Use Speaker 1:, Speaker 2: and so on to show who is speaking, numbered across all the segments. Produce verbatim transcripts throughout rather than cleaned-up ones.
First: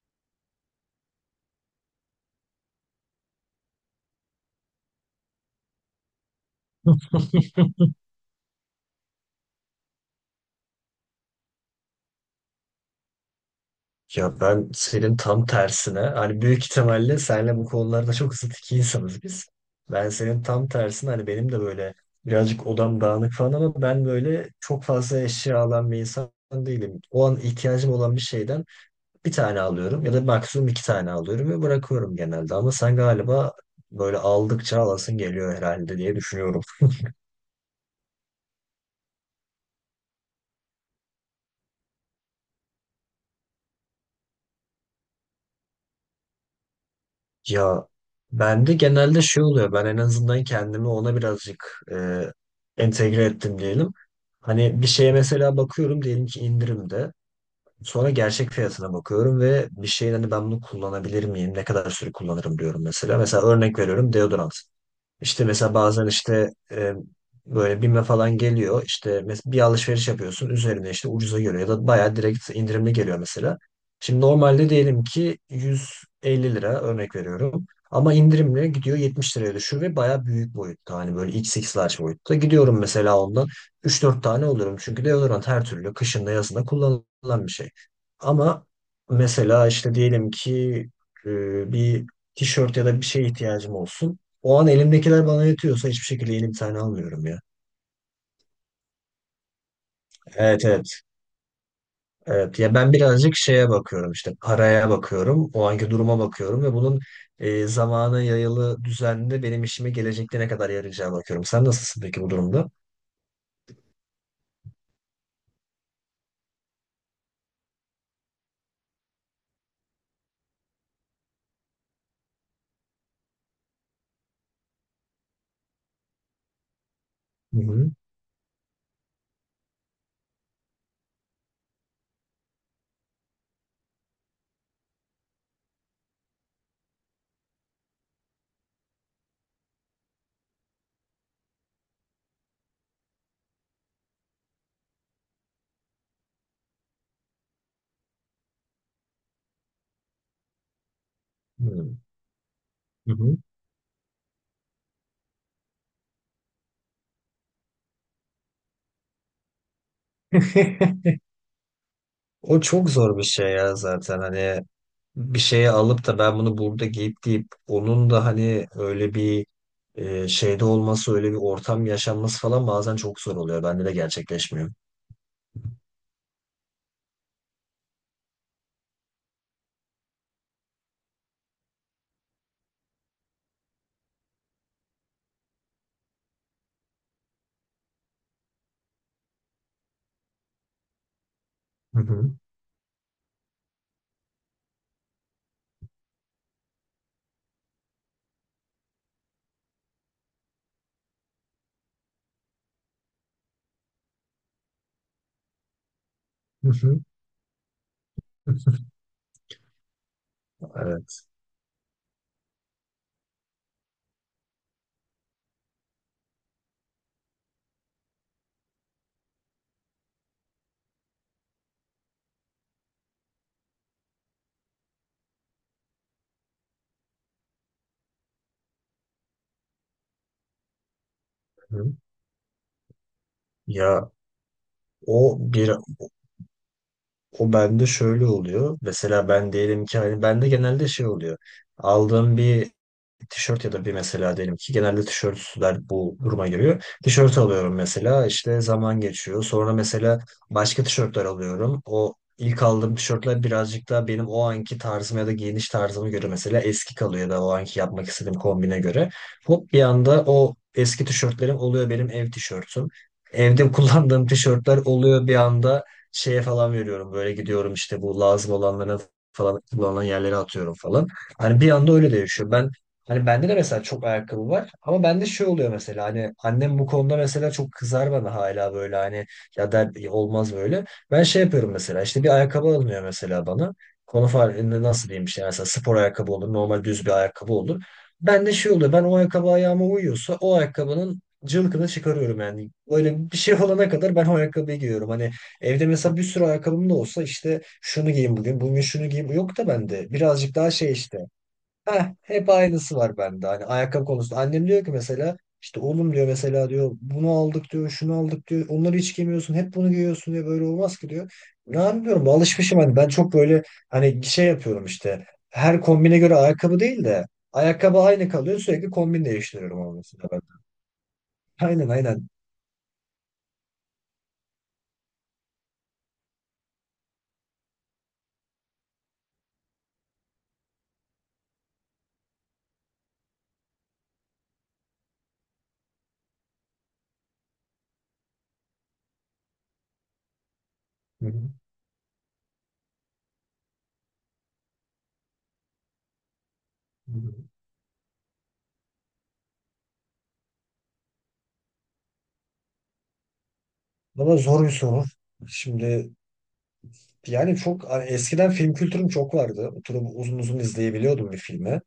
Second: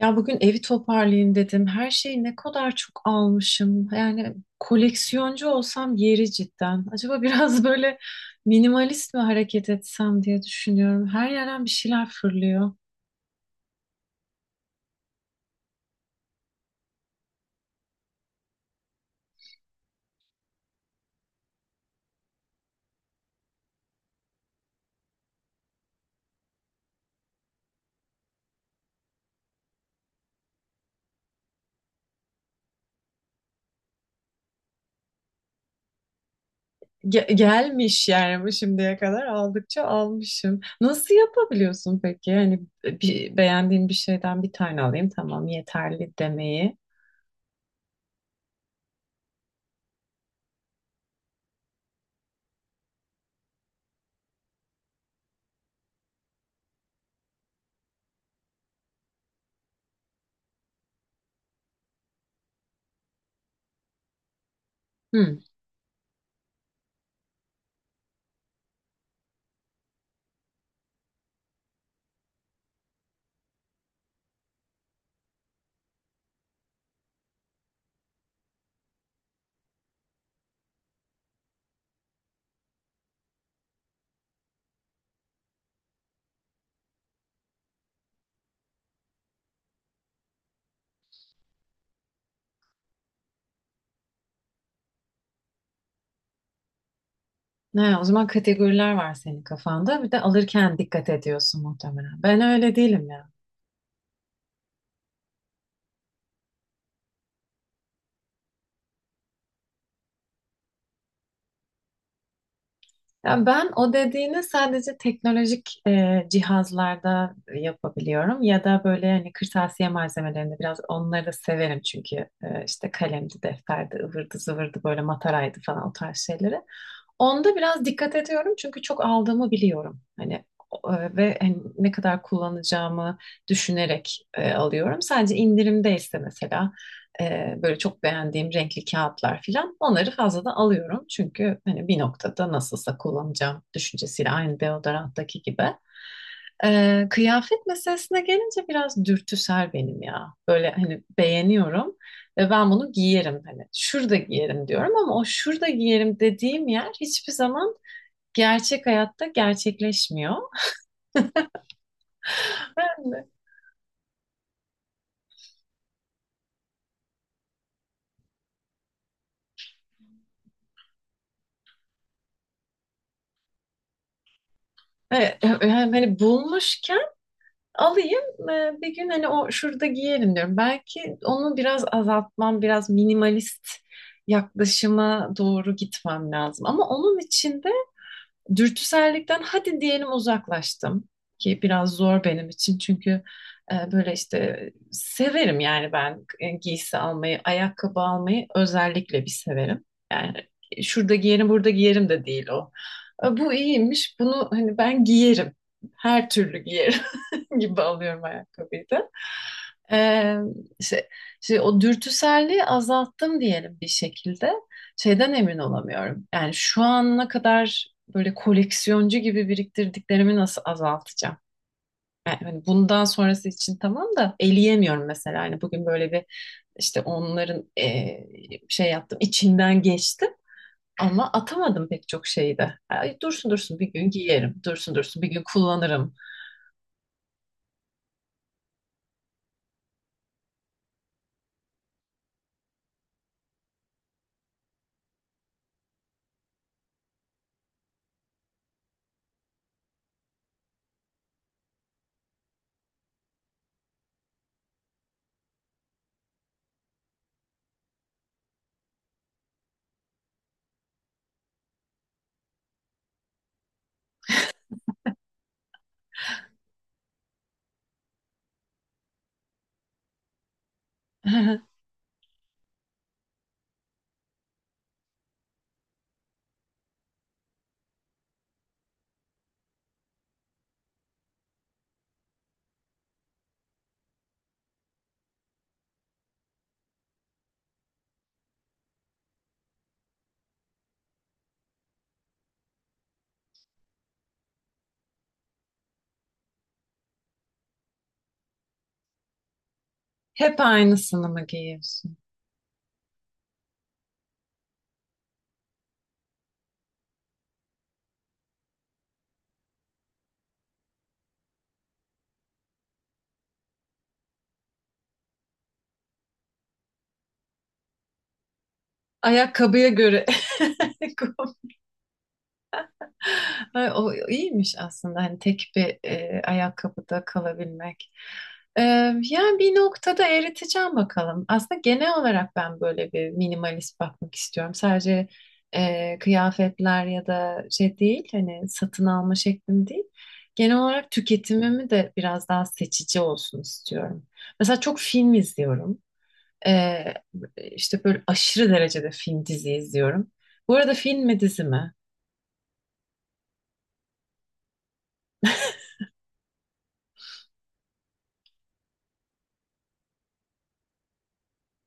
Speaker 1: Ya bugün evi toparlayayım dedim. Her şeyi ne kadar çok almışım. Yani koleksiyoncu olsam yeri cidden. Acaba biraz böyle minimalist mi hareket etsem diye düşünüyorum. Her yerden bir şeyler fırlıyor.
Speaker 2: Ya ben senin tam tersine hani büyük ihtimalle senle bu konularda çok zıt iki insanız biz. Ben senin tam tersine hani benim de böyle birazcık odam dağınık falan ama ben böyle çok fazla eşya alan bir insan değilim. O an ihtiyacım olan bir şeyden bir tane alıyorum ya da maksimum iki tane alıyorum ve bırakıyorum genelde. Ama sen galiba böyle aldıkça alasın geliyor herhalde diye düşünüyorum.
Speaker 1: Ge- gelmiş yani bu şimdiye kadar aldıkça almışım. Nasıl yapabiliyorsun peki? Yani bir, beğendiğin bir şeyden bir tane alayım tamam yeterli demeyi.
Speaker 2: Ya bende genelde şey oluyor. Ben en azından kendimi ona birazcık e, entegre ettim diyelim. Hani bir şeye mesela bakıyorum diyelim ki indirimde. Sonra gerçek fiyatına bakıyorum ve bir şeyin hani ben bunu kullanabilir miyim? Ne kadar süre kullanırım diyorum mesela. Mesela örnek veriyorum deodorant.
Speaker 1: Hmm.
Speaker 2: İşte mesela bazen işte e, böyle BİM'e falan geliyor. İşte mes- bir alışveriş yapıyorsun. Üzerine işte ucuza geliyor ya da bayağı direkt indirimli geliyor mesela. Şimdi normalde diyelim ki yüz elli lira örnek veriyorum. Ama indirimle gidiyor yetmiş liraya düşüyor ve bayağı büyük boyutta. Hani böyle iks iks large boyutta. Gidiyorum mesela ondan üç dört tane olurum. Çünkü deodorant her türlü kışında yazında kullanılan bir şey. Ama mesela işte diyelim ki e, bir tişört ya da bir şeye ihtiyacım olsun. O an elimdekiler bana yetiyorsa hiçbir şekilde yeni bir tane almıyorum ya.
Speaker 1: Ne, o zaman kategoriler var senin kafanda. Bir de
Speaker 2: Evet,
Speaker 1: alırken
Speaker 2: evet.
Speaker 1: dikkat ediyorsun muhtemelen. Ben
Speaker 2: Evet. Ya
Speaker 1: öyle
Speaker 2: ben
Speaker 1: değilim ya.
Speaker 2: birazcık şeye bakıyorum işte paraya bakıyorum. O anki duruma bakıyorum ve bunun e, zamana yayılı düzenli benim işime gelecekte ne kadar yarayacağı bakıyorum. Sen nasılsın peki bu durumda?
Speaker 1: Ya ben o dediğini sadece teknolojik e, cihazlarda yapabiliyorum ya da böyle hani kırtasiye malzemelerinde biraz onları da severim çünkü e, işte kalemdi, defterdi, ıvırdı zıvırdı böyle mataraydı falan o tarz şeyleri. Onda
Speaker 2: Hı
Speaker 1: biraz
Speaker 2: hı.
Speaker 1: dikkat ediyorum çünkü çok aldığımı biliyorum. Hani e, ve hani ne kadar kullanacağımı düşünerek e, alıyorum. Sadece indirimdeyse mesela e, böyle çok beğendiğim renkli kağıtlar filan onları fazladan alıyorum. Çünkü hani bir noktada nasılsa kullanacağım düşüncesiyle aynı deodoranttaki gibi. E, kıyafet meselesine gelince biraz dürtüsel benim ya. Böyle hani beğeniyorum
Speaker 2: Hı
Speaker 1: ve ben bunu
Speaker 2: hı.
Speaker 1: giyerim hani şurada giyerim diyorum ama o şurada giyerim dediğim yer hiçbir zaman gerçek hayatta gerçekleşmiyor.
Speaker 2: O çok
Speaker 1: Ben
Speaker 2: zor bir
Speaker 1: de,
Speaker 2: şey ya zaten hani bir şeye alıp da ben bunu burada giyip deyip onun da hani öyle bir e, şeyde olması, öyle bir ortam yaşanması falan bazen çok zor oluyor. Bende de gerçekleşmiyor.
Speaker 1: e, e, hani bulmuşken alayım, e, bir gün hani o şurada giyerim diyorum. Belki onu biraz azaltmam, biraz minimalist yaklaşıma doğru gitmem lazım. Ama onun için de dürtüsellikten hadi diyelim uzaklaştım ki biraz
Speaker 2: Hı
Speaker 1: zor
Speaker 2: hı.
Speaker 1: benim için çünkü e, böyle işte severim yani ben, e, giysi almayı, ayakkabı almayı özellikle bir severim. Yani şurada giyerim, burada giyerim de değil o. E, Bu iyiymiş. Bunu hani ben giyerim. Her türlü
Speaker 2: Hı hı.
Speaker 1: giyerim. gibi alıyorum ayakkabıyı da. Ee, şey,
Speaker 2: Evet.
Speaker 1: şey, O dürtüselliği azalttım diyelim bir şekilde. Şeyden emin olamıyorum. Yani şu ana kadar böyle koleksiyoncu gibi biriktirdiklerimi nasıl azaltacağım? Yani hani bundan sonrası için tamam da eleyemiyorum mesela. Hani bugün böyle bir işte onların e, şey yaptım, içinden geçtim. Ama atamadım
Speaker 2: Hı.
Speaker 1: pek çok şeyi de. Ay, dursun dursun bir gün
Speaker 2: Ya
Speaker 1: giyerim, dursun dursun bir
Speaker 2: o
Speaker 1: gün
Speaker 2: bir
Speaker 1: kullanırım.
Speaker 2: O bende şöyle oluyor. Mesela ben diyelim ki hani bende genelde şey oluyor. Aldığım bir tişört ya da bir mesela diyelim ki genelde tişörtler bu duruma giriyor. Tişört alıyorum mesela işte zaman geçiyor. Sonra mesela başka tişörtler alıyorum. O ilk aldığım tişörtler birazcık daha benim o anki tarzıma ya da giyiniş tarzıma göre mesela eski kalıyor ya da o anki yapmak istediğim kombine göre. Hop bir anda o eski tişörtlerim oluyor benim ev tişörtüm. Evde kullandığım tişörtler oluyor bir anda şeye falan veriyorum. Böyle gidiyorum işte bu lazım olanlara falan kullanılan yerlere atıyorum falan. Hani bir anda öyle değişiyor. Ben Hani bende de mesela çok ayakkabı var ama bende şey oluyor mesela hani annem bu konuda mesela çok kızar bana hala böyle hani ya der "Ya olmaz böyle." Ben şey yapıyorum mesela işte bir ayakkabı alınıyor mesela bana. Konu farkında nasıl diyeyim işte mesela spor ayakkabı olur normal düz bir ayakkabı olur. Bende şey oluyor ben o ayakkabı ayağıma uyuyorsa o ayakkabının cılkını çıkarıyorum yani. Böyle bir şey olana kadar ben o ayakkabıyı giyiyorum. Hani evde mesela bir sürü ayakkabım da olsa işte şunu giyeyim bugün, bugün şunu giyeyim. Yok da bende birazcık
Speaker 1: Hep
Speaker 2: daha şey işte.
Speaker 1: aynısını mı
Speaker 2: Heh,
Speaker 1: giyiyorsun?
Speaker 2: hep aynısı var bende. Hani ayakkabı konusunda. Annem diyor ki mesela işte oğlum diyor mesela diyor bunu aldık diyor şunu aldık diyor. Onları hiç giymiyorsun. Hep bunu giyiyorsun diyor. Böyle olmaz ki diyor. Ne yapıyorum? Alışmışım hani. Ben çok böyle hani şey yapıyorum işte. Her kombine göre ayakkabı değil de ayakkabı aynı kalıyor. Sürekli kombin değiştiriyorum
Speaker 1: Ayakkabıya
Speaker 2: ama mesela
Speaker 1: göre.
Speaker 2: ben.
Speaker 1: Kom-
Speaker 2: Aynen, aynen.
Speaker 1: Ay, o iyiymiş aslında hani tek bir e, ayakkabıda kalabilmek. E, Yani bir noktada eriteceğim bakalım. Aslında genel olarak ben böyle bir minimalist bakmak istiyorum. Sadece e, kıyafetler ya da şey değil, hani satın alma şeklim değil. Genel olarak
Speaker 2: Hı hı.
Speaker 1: tüketimimi de biraz daha seçici olsun istiyorum. Mesela çok film izliyorum.
Speaker 2: Hı
Speaker 1: Ee,
Speaker 2: hı.
Speaker 1: işte böyle aşırı derecede film dizi izliyorum. Bu arada film mi dizi mi?
Speaker 2: Valla zor bir soru. Şimdi yani çok hani eskiden film kültürüm çok vardı. Oturup uzun uzun izleyebiliyordum bir filmi.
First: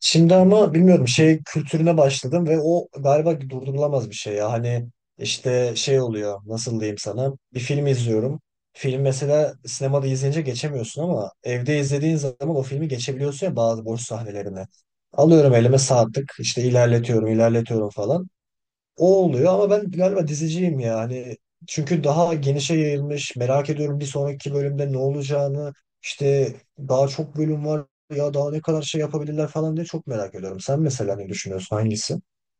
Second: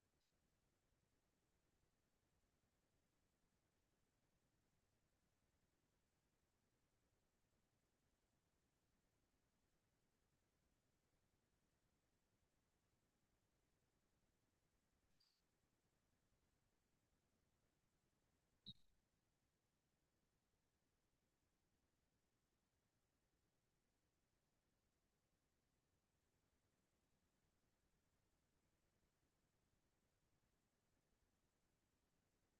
Speaker 2: Şimdi ama bilmiyorum şey kültürüne başladım ve o galiba durdurulamaz bir şey ya. Hani işte şey oluyor nasıl diyeyim sana bir film izliyorum. Film mesela sinemada izleyince geçemiyorsun ama evde izlediğin zaman o filmi geçebiliyorsun ya bazı boş sahnelerini. Alıyorum elime saatlik işte ilerletiyorum ilerletiyorum falan. O oluyor ama ben galiba diziciyim yani. Çünkü daha genişe yayılmış. Merak ediyorum bir sonraki bölümde ne olacağını. İşte daha çok bölüm var. Ya daha ne kadar şey yapabilirler falan diye çok merak ediyorum. Sen mesela ne düşünüyorsun? Hangisi?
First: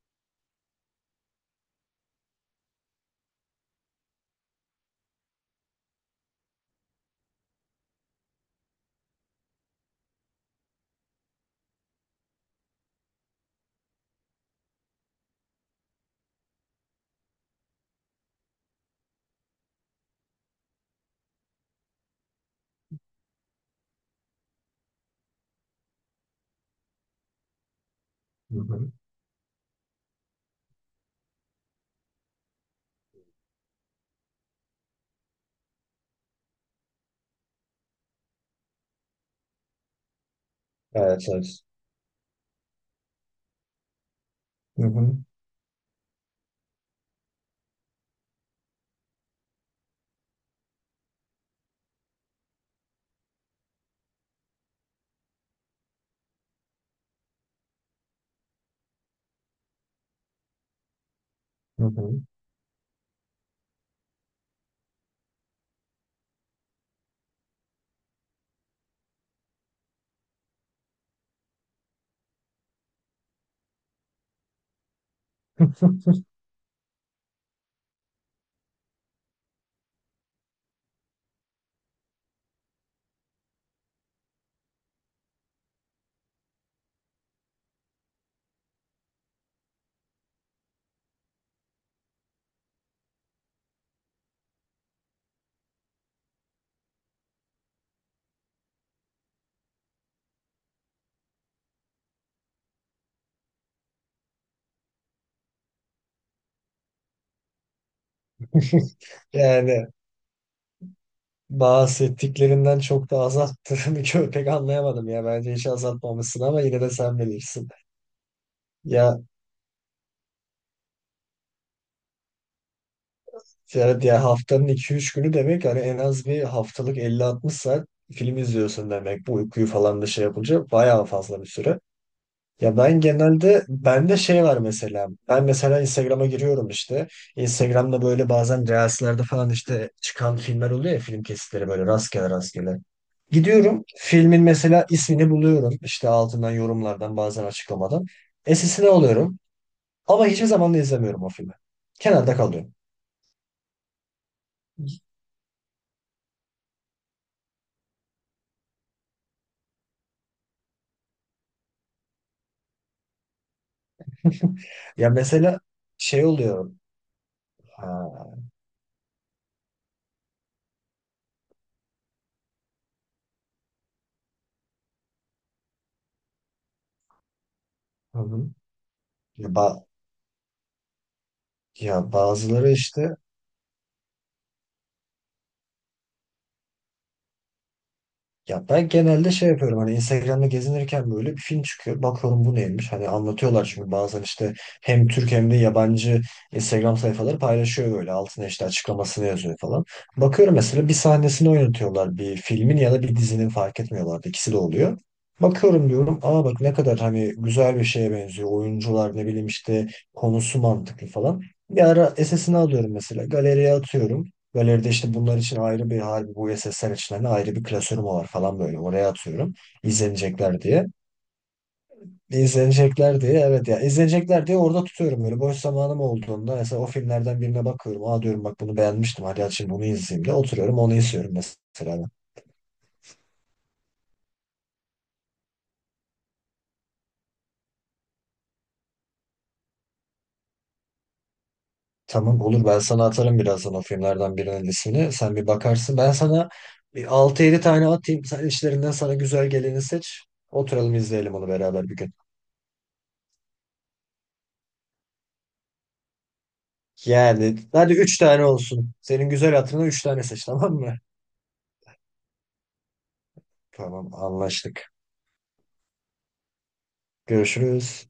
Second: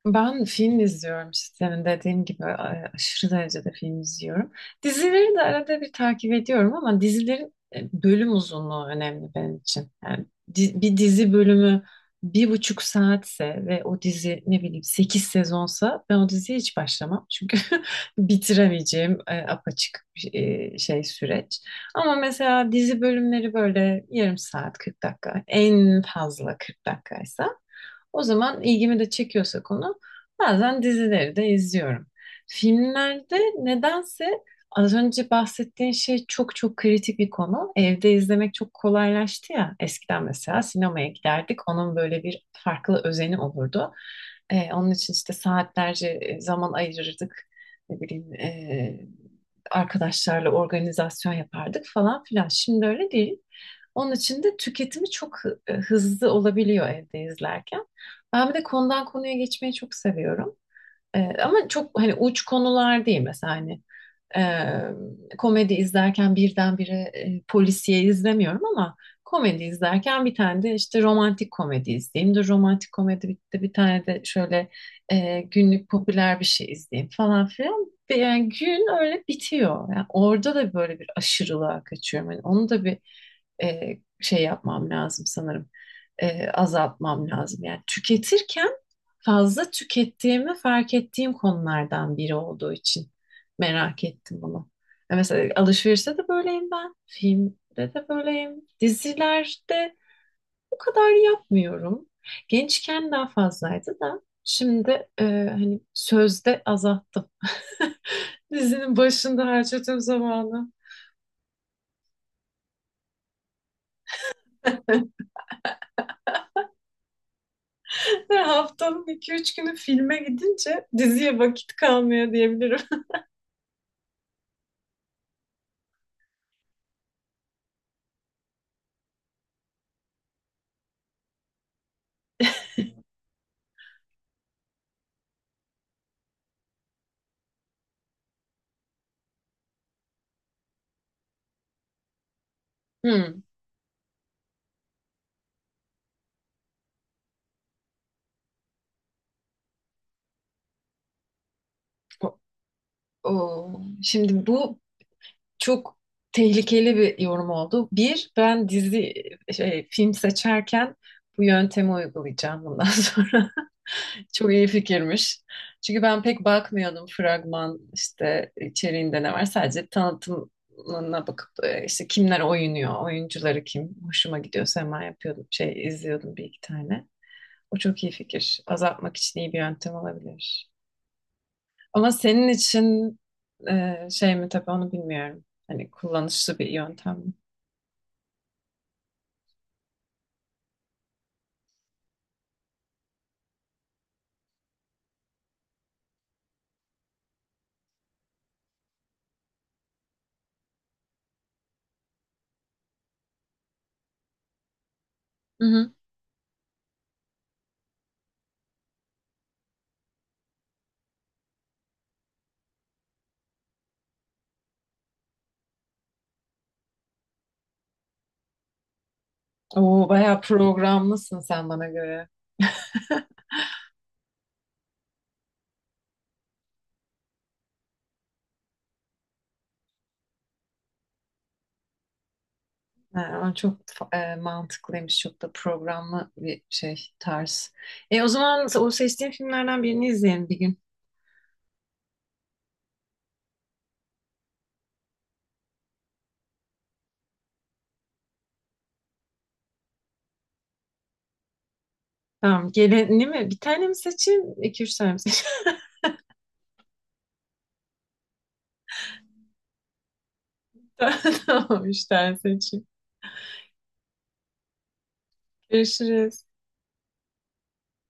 Speaker 1: Ben film izliyorum işte senin dediğin gibi, e, aşırı derecede film izliyorum. Dizileri de arada bir takip ediyorum ama dizilerin e, bölüm uzunluğu önemli benim için. Yani di- bir dizi bölümü bir buçuk saatse ve o dizi ne bileyim sekiz sezonsa ben o diziye hiç başlamam. Çünkü bitiremeyeceğim e, apaçık bir e, şey süreç. Ama mesela dizi bölümleri böyle yarım saat kırk dakika en fazla kırk dakikaysa, o
Speaker 2: Hı
Speaker 1: zaman
Speaker 2: hı.
Speaker 1: ilgimi de çekiyorsa konu, bazen dizileri de izliyorum. Filmlerde nedense az önce bahsettiğin şey çok çok kritik bir konu. Evde izlemek çok kolaylaştı ya. Eskiden mesela sinemaya
Speaker 2: Evet, evet.
Speaker 1: giderdik. Onun böyle bir farklı özeni olurdu. Ee,
Speaker 2: Hı
Speaker 1: onun için
Speaker 2: hı.
Speaker 1: işte saatlerce e, zaman ayırırdık. Ne bileyim, ee, arkadaşlarla organizasyon yapardık falan filan. Şimdi öyle değil. Onun için de tüketimi çok hı- hızlı olabiliyor evde izlerken. Ben bir de konudan konuya geçmeyi çok seviyorum. Ee, ama
Speaker 2: Hı
Speaker 1: çok
Speaker 2: hı.
Speaker 1: hani uç konular değil mesela, hani e, komedi izlerken birdenbire e, polisiye izlemiyorum ama komedi izlerken bir tane de işte romantik komedi izleyeyim de romantik komedi bitti bir tane de şöyle e, günlük popüler bir şey izleyeyim falan filan. Ve yani gün öyle bitiyor. Yani orada da böyle bir aşırılığa kaçıyorum. Yani onu da bir e, şey yapmam lazım sanırım. E, azaltmam lazım. Yani tüketirken fazla tükettiğimi fark ettiğim konulardan biri olduğu için merak ettim bunu. Ya mesela alışverişte de böyleyim ben. Filmde de böyleyim. Dizilerde bu kadar yapmıyorum. Gençken daha fazlaydı da şimdi, e, hani sözde azalttım. Dizinin başında
Speaker 2: Yani
Speaker 1: harcadığım zamanı.
Speaker 2: bahsettiklerinden çok da azalttığını pek anlayamadım ya. Bence hiç azaltmamışsın ama yine de sen bilirsin.
Speaker 1: Ve haftanın
Speaker 2: Ya
Speaker 1: iki üç günü filme gidince diziye vakit kalmıyor diyebilirim.
Speaker 2: yani diğer haftanın iki üç günü demek hani en az bir haftalık elli altmış saat film izliyorsun demek. Bu uykuyu falan da şey yapınca bayağı fazla bir süre. Ya ben genelde bende şey var mesela. Ben mesela Instagram'a giriyorum işte. Instagram'da böyle bazen reelslerde falan işte çıkan filmler oluyor ya film kesitleri böyle rastgele rastgele.
Speaker 1: Hmm.
Speaker 2: Gidiyorum filmin mesela ismini buluyorum. İşte altından yorumlardan bazen açıklamadan. Esisine alıyorum. Ama hiçbir zaman da izlemiyorum o filmi. Kenarda
Speaker 1: O-
Speaker 2: kalıyor.
Speaker 1: Şimdi bu çok tehlikeli bir yorum oldu. Bir, ben dizi şey, film seçerken bu yöntemi uygulayacağım bundan sonra. Çok iyi
Speaker 2: Ya
Speaker 1: fikirmiş.
Speaker 2: mesela
Speaker 1: Çünkü ben
Speaker 2: şey
Speaker 1: pek
Speaker 2: oluyor.
Speaker 1: bakmıyordum fragman
Speaker 2: Ha,
Speaker 1: işte içeriğinde ne var. Sadece tanıtımına bakıp e, işte kimler oynuyor, oyuncuları kim, hoşuma gidiyorsa hemen yapıyordum. Şey izliyordum bir iki tane. O çok iyi
Speaker 2: hı hı.
Speaker 1: fikir. Azaltmak için
Speaker 2: Ya,
Speaker 1: iyi bir
Speaker 2: ba-
Speaker 1: yöntem olabilir. Ama
Speaker 2: ya
Speaker 1: senin
Speaker 2: bazıları işte.
Speaker 1: için e, şey mi tabii onu bilmiyorum. Hani kullanışlı bir yöntem mi?
Speaker 2: Ya ben genelde şey yapıyorum hani Instagram'da gezinirken böyle bir film çıkıyor. Bakıyorum bu neymiş? Hani anlatıyorlar çünkü bazen işte hem Türk hem de yabancı Instagram sayfaları paylaşıyor böyle. Altına işte açıklamasını yazıyor falan. Bakıyorum mesela bir sahnesini oynatıyorlar bir filmin ya da bir dizinin fark etmiyorlar. İkisi de oluyor.
Speaker 1: Hı
Speaker 2: Bakıyorum
Speaker 1: hı.
Speaker 2: diyorum aa bak ne kadar hani güzel bir şeye benziyor. Oyuncular ne bileyim işte konusu mantıklı falan. Bir ara S S'ini alıyorum mesela galeriye atıyorum. Galeride işte bunlar için ayrı bir harbi bu sesler için hani ayrı bir klasörüm var falan böyle. Oraya atıyorum.
Speaker 1: Oo, bayağı
Speaker 2: İzlenecekler diye.
Speaker 1: programlısın sen bana göre.
Speaker 2: İzlenecekler diye, evet, ya izlenecekler diye orada tutuyorum böyle boş zamanım olduğunda mesela o filmlerden birine bakıyorum aa diyorum bak bunu beğenmiştim hadi aç şimdi bunu izleyeyim de oturuyorum onu izliyorum mesela.
Speaker 1: Ha, o çok e, mantıklıymış. Çok da programlı bir şey tarz. E, o zaman o seçtiğin filmlerden birini izleyelim bir gün.
Speaker 2: Tamam, olur, ben sana atarım birazdan o filmlerden birinin ismini sen bir bakarsın ben sana bir altı yedi tane atayım sen içlerinden sana güzel geleni seç oturalım izleyelim onu beraber bir gün.
Speaker 1: Tamam. Geleni mi? Bir tane mi seçeyim? İki üç tane mi seçeyim?
Speaker 2: Yani hadi üç tane olsun. Senin güzel hatırına üç tane seç, tamam mı?
Speaker 1: Tamam. Üç tane seçeyim.
Speaker 2: Tamam, anlaştık.
Speaker 1: Görüşürüz.
Speaker 2: Görüşürüz.